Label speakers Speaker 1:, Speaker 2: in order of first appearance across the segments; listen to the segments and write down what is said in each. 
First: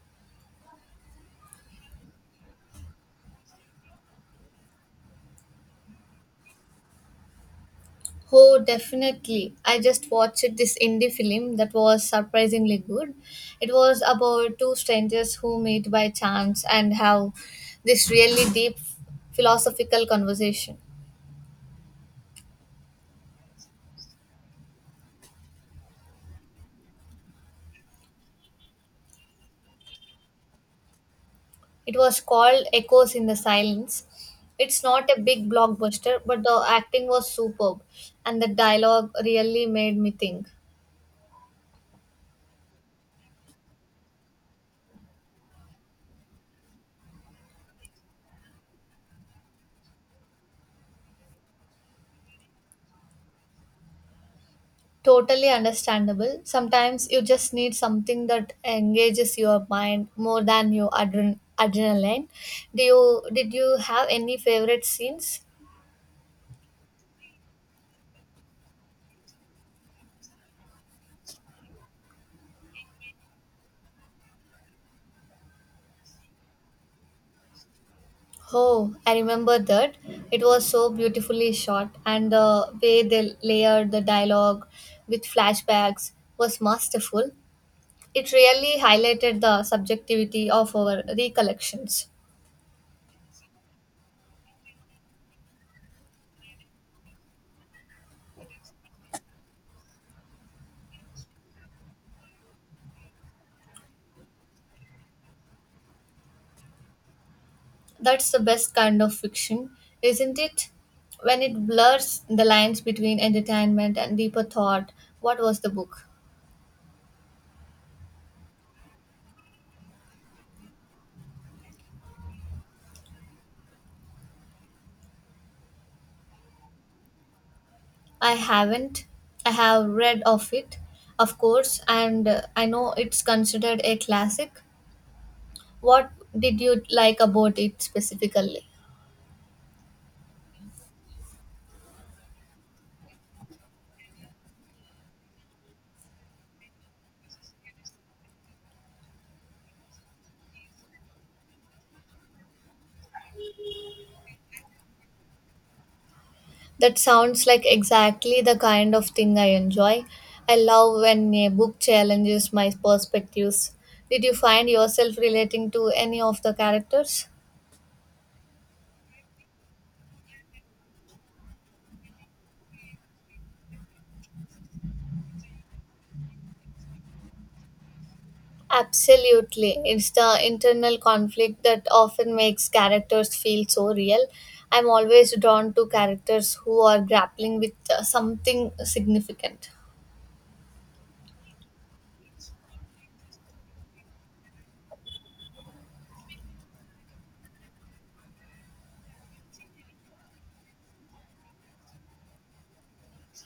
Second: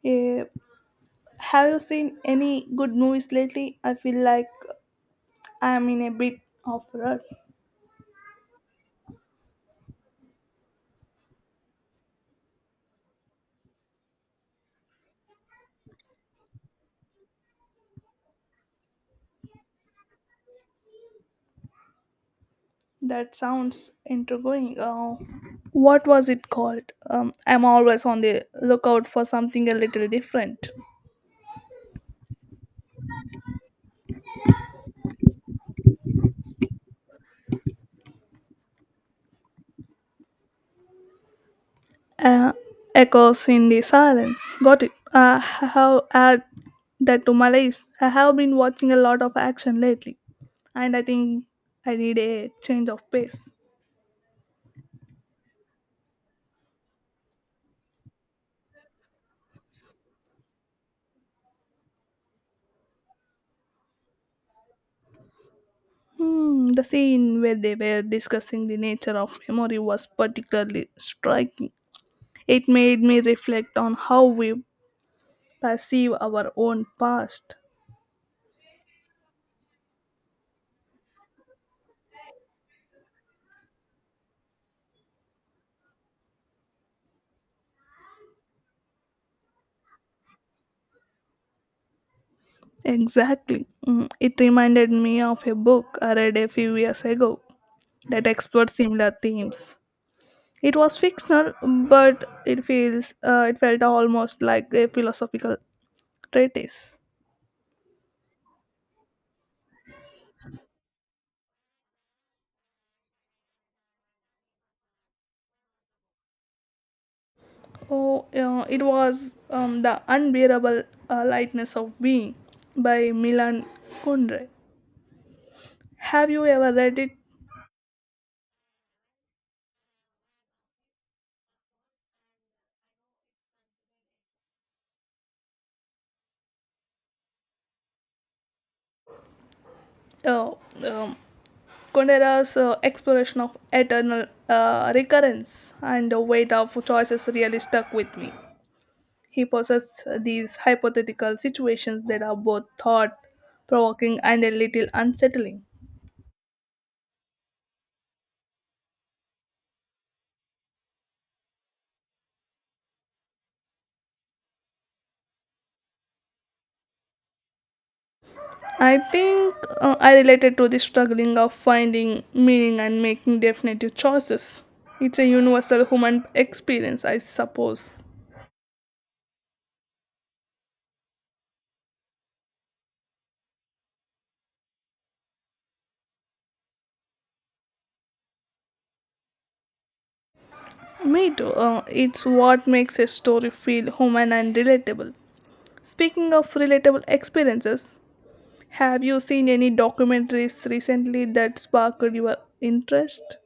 Speaker 1: Yeah. Have you seen any good movies lately? I feel like I'm in a bit of rut.
Speaker 2: Oh, definitely. I just watched this indie film that was surprisingly good. It was about two strangers who meet by chance and have this really deep philosophical conversation.
Speaker 1: That sounds intriguing. What was it called? I'm always on the lookout for something a little different.
Speaker 2: It was called Echoes in the Silence. It's not a big blockbuster, but the acting was superb and the dialogue really made me think.
Speaker 1: Uh, Echoes in the silence. Got it. I have add that to my list. I have been watching a lot of action lately, and I think I need a change of pace.
Speaker 2: Totally understandable. Sometimes you just need something that engages your mind more than your adrenaline. Do you Did you have any favorite scenes?
Speaker 1: Hmm, the scene where they were discussing the nature of memory was particularly striking. It made me reflect on how we perceive our own past.
Speaker 2: Oh, I remember that. It was so beautifully shot, and the way they layered the dialogue with flashbacks was masterful. It really highlighted the subjectivity of our recollections.
Speaker 1: Exactly. Mm, it reminded me of a book I read a few years ago that explored similar themes. It was fictional, but it felt almost like a philosophical treatise.
Speaker 2: That's the best kind of fiction, isn't it? When it blurs the lines between entertainment and deeper thought. What was the book?
Speaker 1: Oh, it was The Unbearable Lightness of Being by Milan Kundera. Have you ever read it?
Speaker 2: I haven't. I have read of it, of course, and I know it's considered a classic. What did you like about it specifically?
Speaker 1: Uh, um, Kundera's exploration of eternal recurrence and the weight of choices really stuck with me. He posits these hypothetical situations that are both thought provoking and a little unsettling.
Speaker 2: That sounds like exactly the kind of thing I enjoy. I love when a book challenges my perspectives. Did you find yourself relating to any of the characters?
Speaker 1: I think I related to the struggling of finding meaning and making definitive choices. It's a universal human experience, I suppose.
Speaker 2: Absolutely. It's the internal conflict that often makes characters feel so real. I'm always drawn to characters who are grappling with something significant.
Speaker 1: Me too. It's what makes a story feel human and relatable. Speaking of relatable experiences, have you seen any documentaries recently that sparked your interest?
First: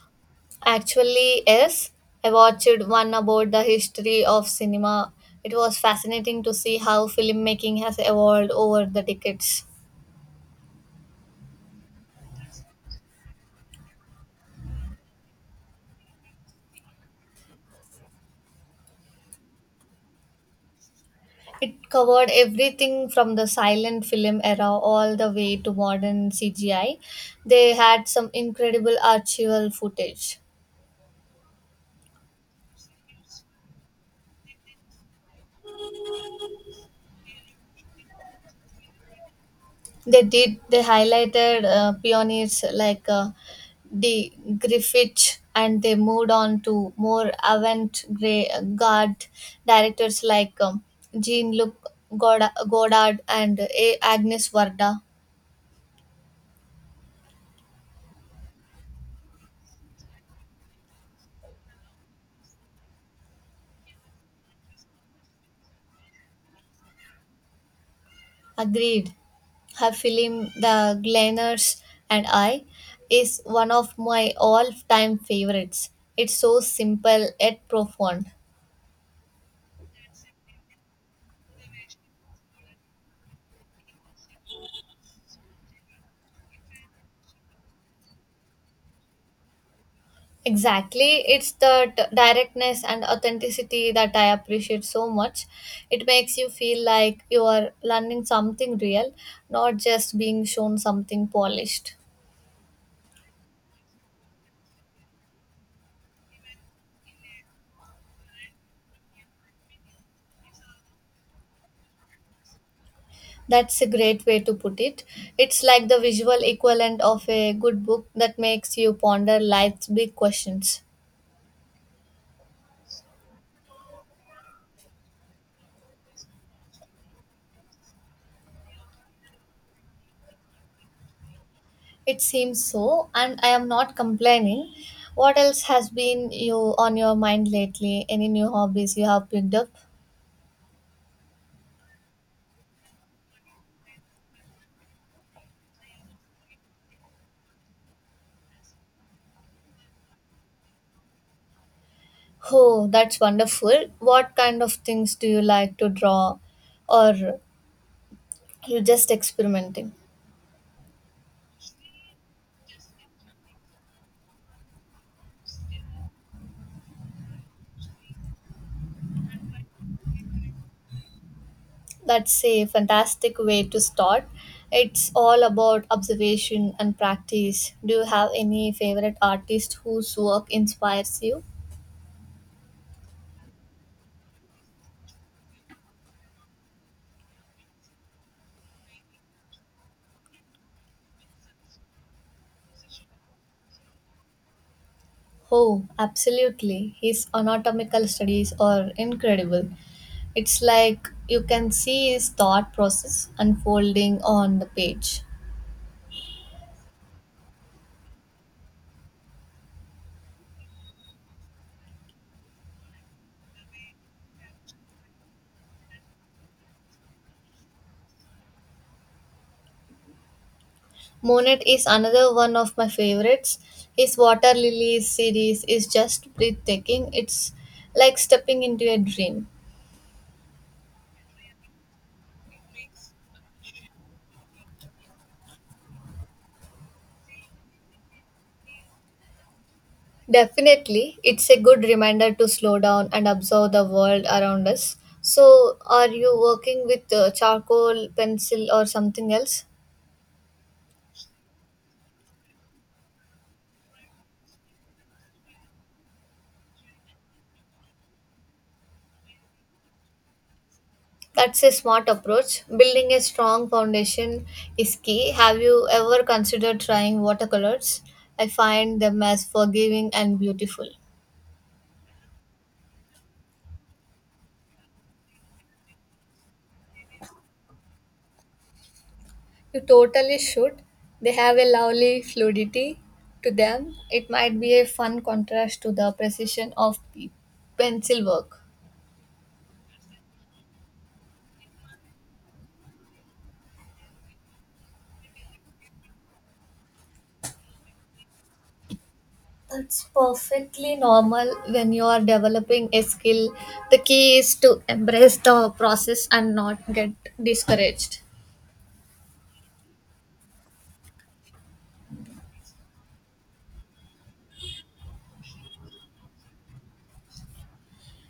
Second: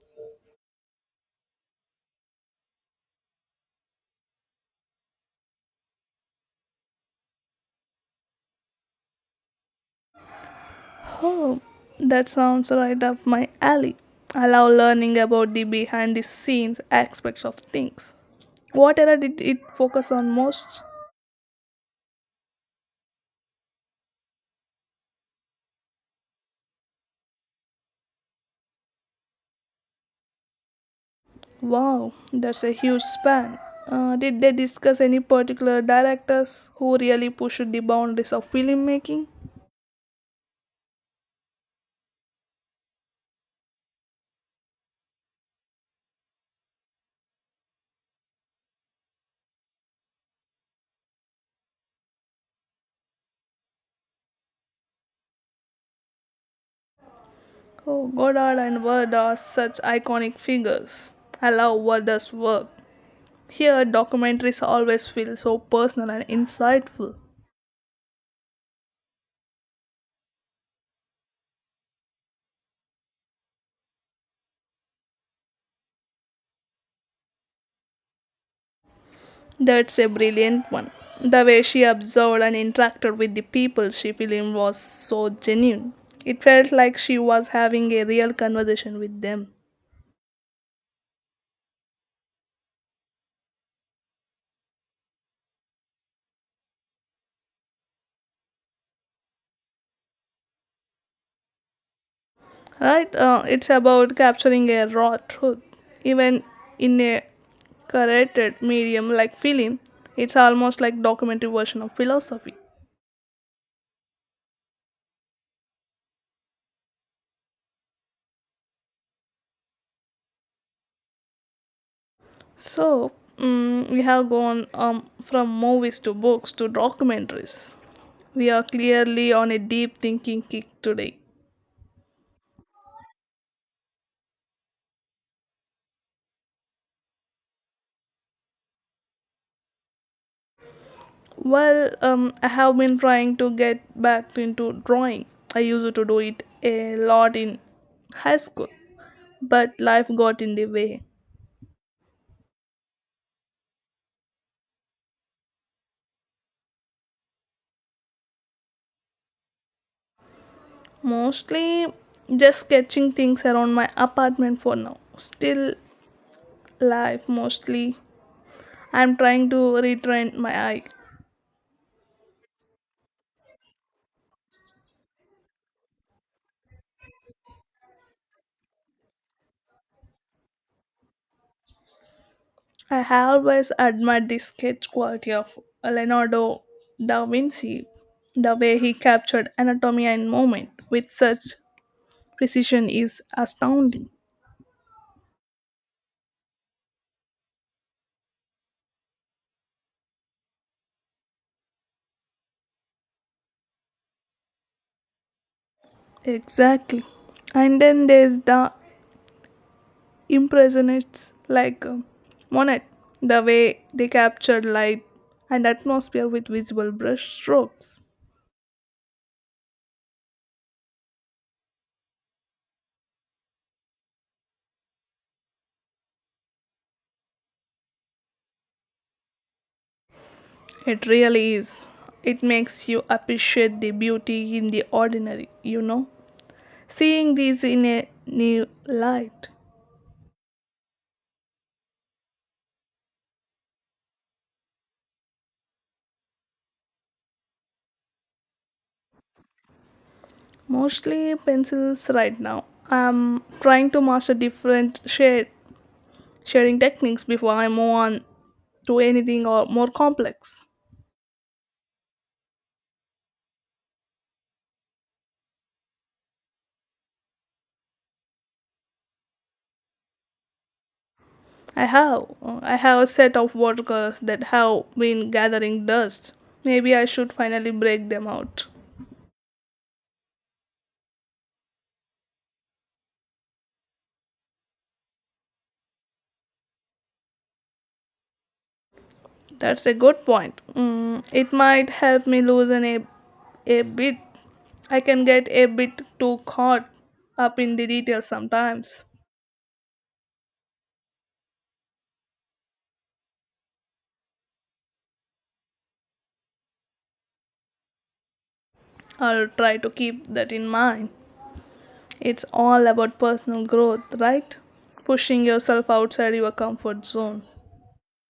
Speaker 2: Actually, yes, I watched one about the history of cinema. It was fascinating to see how filmmaking has evolved over the decades.
Speaker 1: Oh, that sounds right up my alley. I love learning about the behind the scenes aspects of things. What era did it focus on most?
Speaker 2: It covered everything from the silent film era all the way to modern CGI. They had some incredible archival footage.
Speaker 1: Wow, that's a huge span. Did they discuss any particular directors who really pushed the boundaries of filmmaking?
Speaker 2: They did. They highlighted pioneers like De Griffith, and they moved on to more avant-garde directors like Jean-Luc Godard and A. Agnes Varda.
Speaker 1: Oh, Godard and Ward are such iconic figures. I love Ward's work. Here, documentaries always feel so personal and insightful.
Speaker 2: Agreed. Her film The Gleaners and I is one of my all-time favorites. It's so simple yet profound.
Speaker 1: That's a brilliant one. The way she observed and interacted with the people she filmed was so genuine. It felt like she was having a real conversation with them.
Speaker 2: Exactly. It's the directness and authenticity that I appreciate so much. It makes you feel like you are learning something real, not just being shown something polished.
Speaker 1: Right? It's about capturing a raw truth, even in a curated medium like film. It's almost like documentary version of philosophy.
Speaker 2: That's a great way to put it. It's like the visual equivalent of a good book that makes you ponder life's big questions.
Speaker 1: So we have gone from movies to books to documentaries. We are clearly on a deep thinking kick today.
Speaker 2: It seems so, and I am not complaining. What else has been you on your mind lately? Any new hobbies you have picked up?
Speaker 1: Well, I have been trying to get back into drawing. I used to do it a lot in high school, but life got in the way.
Speaker 2: Oh, that's wonderful. What kind of things do you like to draw? Or you're just experimenting?
Speaker 1: Mostly just sketching things around my apartment for now. Still life mostly. I'm trying to retrain my eye.
Speaker 2: That's a fantastic way to start. It's all about observation and practice. Do you have any favorite artist whose work inspires you?
Speaker 1: I have always admired the sketch quality of Leonardo da Vinci. The way he captured anatomy and movement with such precision is astounding.
Speaker 2: Oh, absolutely. His anatomical studies are incredible. It's like you can see his thought process unfolding on the page.
Speaker 1: Exactly. And then there's the impressionists like Monet, the way they captured light and atmosphere with visible brush strokes.
Speaker 2: Monet is another one of my favorites. His Water Lilies series is just breathtaking. It's like stepping into a dream.
Speaker 1: It really is. It makes you appreciate the beauty in the ordinary, you know. Seeing these in a new light.
Speaker 2: Definitely, it's a good reminder to slow down and observe the world around us. So, are you working with charcoal, pencil, or something else?
Speaker 1: Mostly pencils right now. I'm trying to master different shade shading techniques before I move on to anything or more complex.
Speaker 2: That's a smart approach. Building a strong foundation is key. Have you ever considered trying watercolors? I find them as forgiving and beautiful.
Speaker 1: I have. I have a set of workers that have been gathering dust. Maybe I should finally break them out.
Speaker 2: You totally should. They have a lovely fluidity to them. It might be a fun contrast to the precision of pencil work.
Speaker 1: That's a good point. Mm, it might help me loosen a bit. I can get a bit too caught up in the details sometimes.
Speaker 2: It's perfectly normal when you are developing a skill. The key is to embrace the process and not get discouraged.
Speaker 1: I'll try to keep that in mind. It's all about personal growth, right? Pushing yourself outside your comfort zone.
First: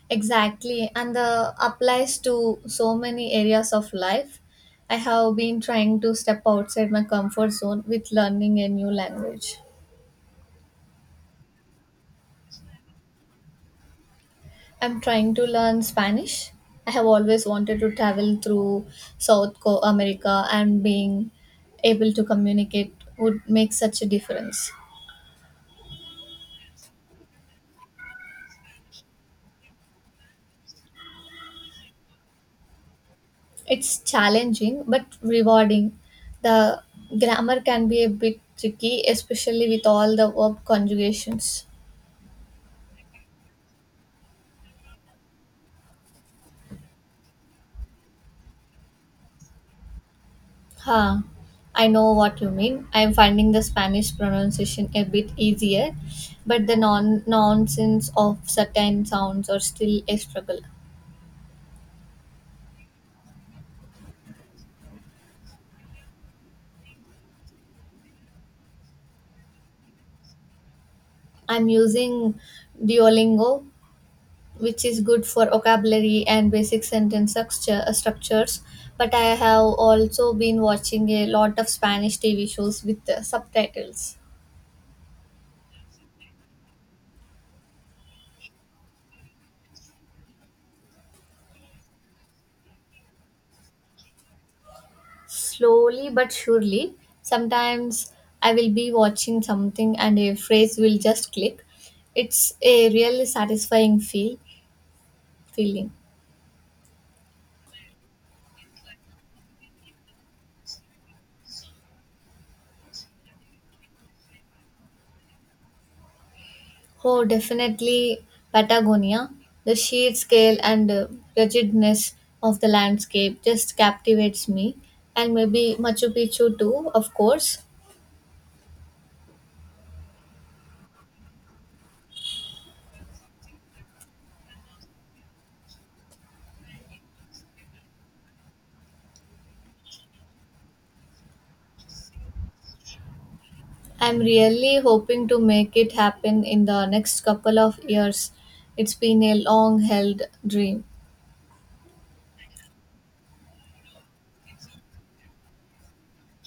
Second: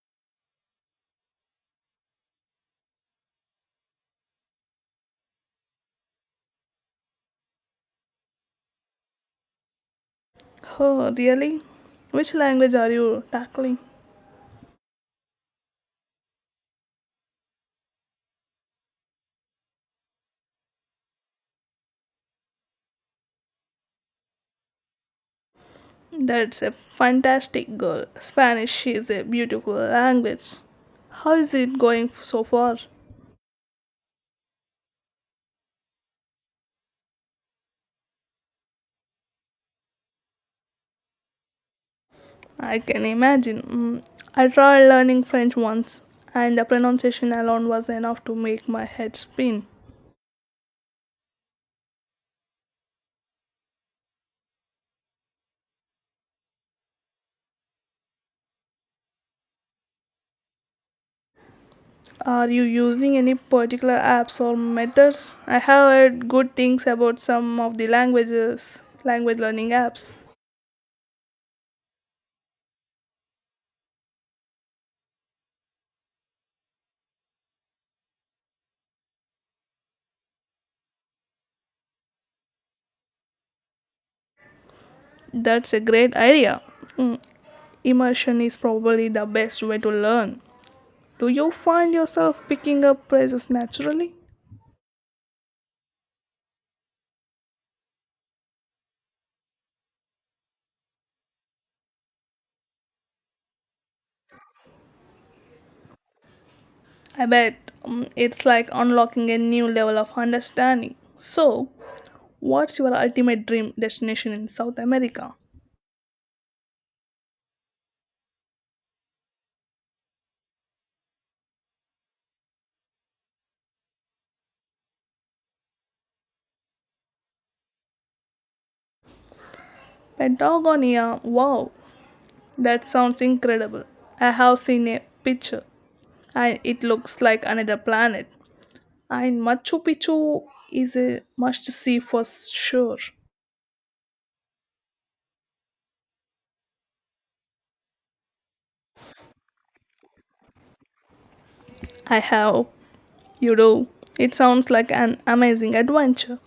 Speaker 2: Exactly, and the applies to so many areas of life. I have been trying to step outside my comfort zone with learning a new language.
Speaker 1: Oh, really? Which language are you tackling?
Speaker 2: I'm trying to learn Spanish. I have always wanted to travel through America and being able to communicate would make such a difference.
Speaker 1: That's a fantastic goal. Spanish is a beautiful language. How is it going so far?
Speaker 2: It's challenging but rewarding. The grammar can be a bit tricky, especially with all the verb conjugations.
Speaker 1: I can imagine. Mm, I tried learning French once, and the pronunciation alone was enough to make my head spin.
Speaker 2: Huh. I know what you mean. I'm finding the Spanish pronunciation a bit easier, but the nonsense of certain sounds are still a struggle.
Speaker 1: Are you using any particular apps or methods? I have heard good things about some of the language learning apps.
Speaker 2: I'm using Duolingo, which is good for vocabulary and basic sentence structure, structures. But I have also been watching a lot of Spanish TV shows with the subtitles.
Speaker 1: That's a great idea. Immersion is probably the best way to learn. Do you find yourself picking up phrases naturally?
Speaker 2: Slowly but surely, sometimes I will be watching something and a phrase will just click. It's a really satisfying feeling.
Speaker 1: I bet it's like unlocking a new level of understanding. So, what's your ultimate dream destination in South America?
Speaker 2: Oh, definitely Patagonia. The sheer scale and ruggedness of the landscape just captivates me. And maybe Machu Picchu too, of course.
Speaker 1: Patagonia, wow, that sounds incredible. I have seen a picture and it looks like another planet. And Machu Picchu is a must see for sure.
Speaker 2: I'm really hoping to make it happen in the next couple of years. It's been a long held dream.
Speaker 1: I have, you know, it sounds like an amazing adventure.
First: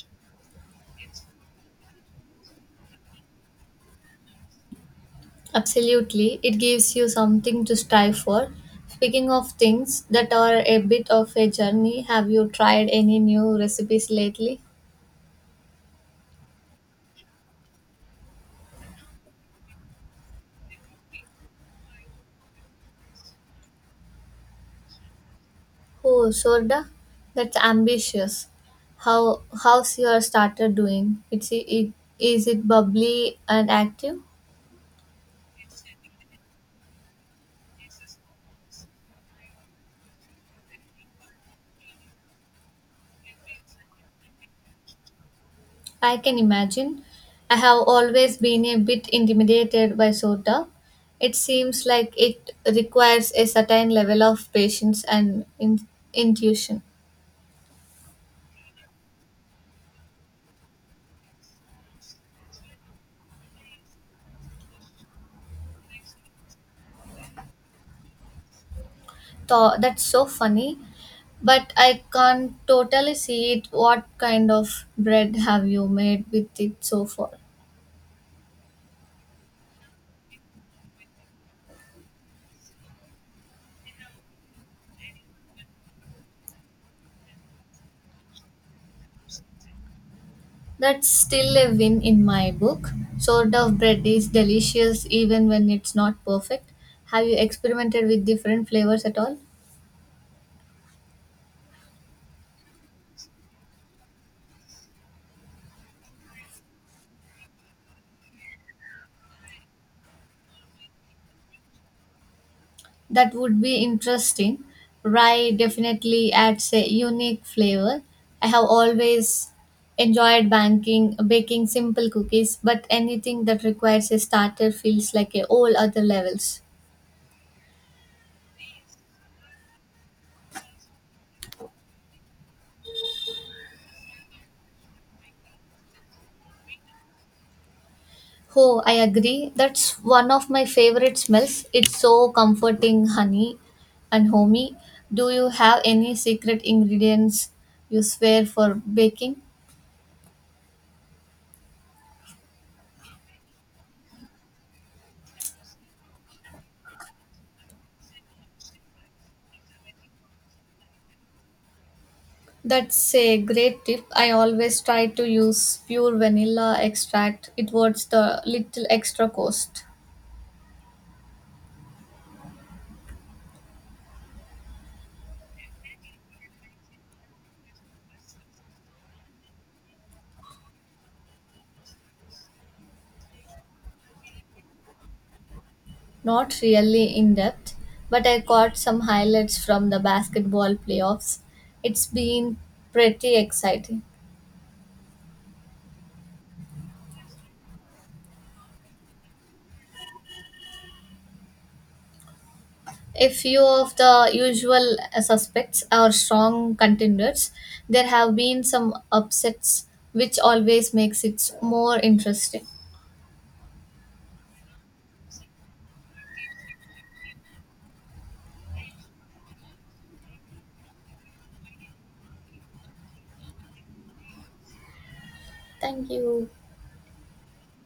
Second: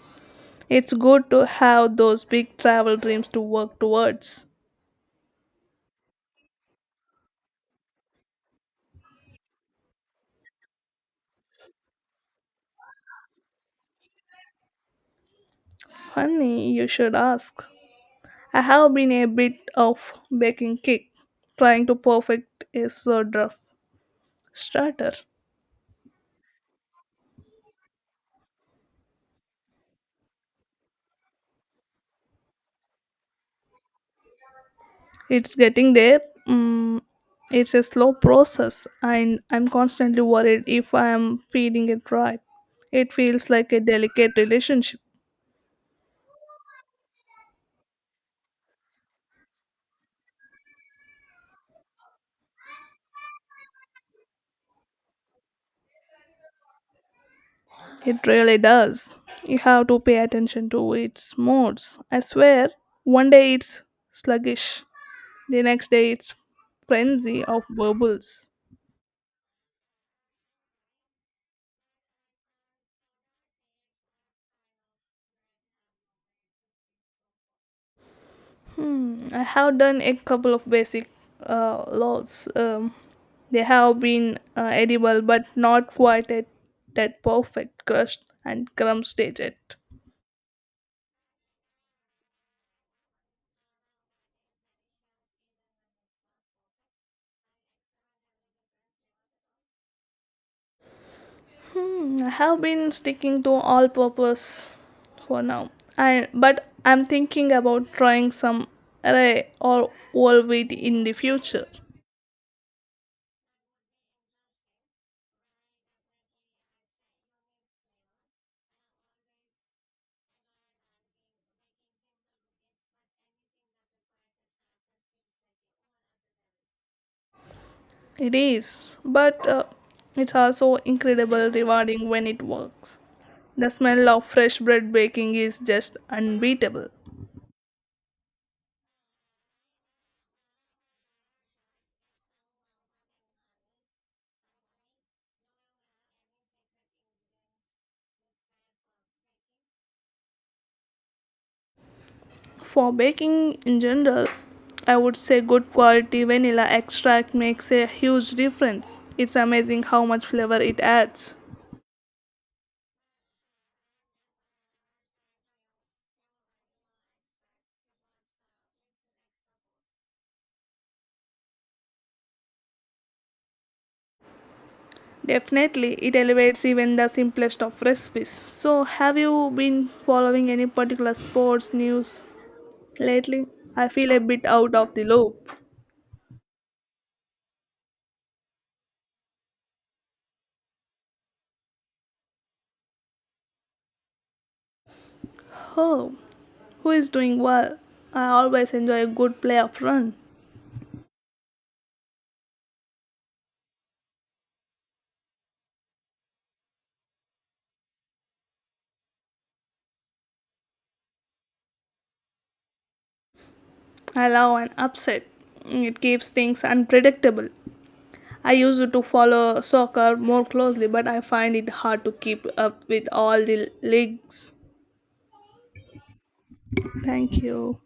Speaker 1: It's good to have those big travel dreams to work towards.
Speaker 2: Absolutely, it gives you something to strive for. Speaking of things that are a bit of a journey, have you tried any new recipes lately?
Speaker 1: Funny, you should ask. I have been a bit of baking cake, trying to perfect a sort of starter.
Speaker 2: Oh, Sorda, that's ambitious. How's your starter doing? Is it bubbly and active?
Speaker 1: It's getting there. Mm, it's a slow process, and I'm constantly worried if I am feeding it right. It feels like a delicate relationship.
Speaker 2: I can imagine. I have always been a bit intimidated by Sorda. It seems like it requires a certain level of patience and intuition.
Speaker 1: It really does. You have to pay attention to its moods. I swear, one day it's sluggish, the next day, it's frenzy of bubbles.
Speaker 2: That's so funny, but I can't totally see it. What kind of bread have you made with it so far?
Speaker 1: Hmm, I have done a couple of basic laws. They have been edible, but not quite at that perfect crust and crumb stage yet.
Speaker 2: That's still a win in my book. Sort of bread is delicious even when it's not perfect. Have you experimented with different flavors at all?
Speaker 1: Hmm, I have been sticking to all purpose for now. But I'm thinking about trying some array or whole wheat in the future.
Speaker 2: That would be interesting. Rye definitely adds a unique flavor. I have always enjoyed baking simple cookies, but anything that requires a starter feels like a whole other levels.
Speaker 1: It is, but it's also incredibly rewarding when it works. The smell of fresh bread baking is just unbeatable.
Speaker 2: Oh, I agree. That's one of my favorite smells. It's so comforting, honey and homey. Do you have any secret ingredients you swear for baking?
Speaker 1: For baking in general, I would say good quality vanilla extract makes a huge difference. It's amazing how much flavor it adds.
Speaker 2: That's a great tip. I always try to use pure vanilla extract. It was the little extra cost.
Speaker 1: Definitely, it elevates even the simplest of recipes. So, have you been following any particular sports news lately? I feel a bit out of the loop.
Speaker 2: Not really in depth, but I caught some highlights from the basketball playoffs. It's been pretty exciting.
Speaker 1: Oh, who is doing well? I always enjoy a good playoff run.
Speaker 2: A few of the usual suspects are strong contenders. There have been some upsets, which always makes it more interesting.
Speaker 1: Allow an upset. It keeps things unpredictable. I used to follow soccer more closely, but I find it hard to keep up with all the leagues.
Speaker 2: Thank you.
Speaker 1: Thank you.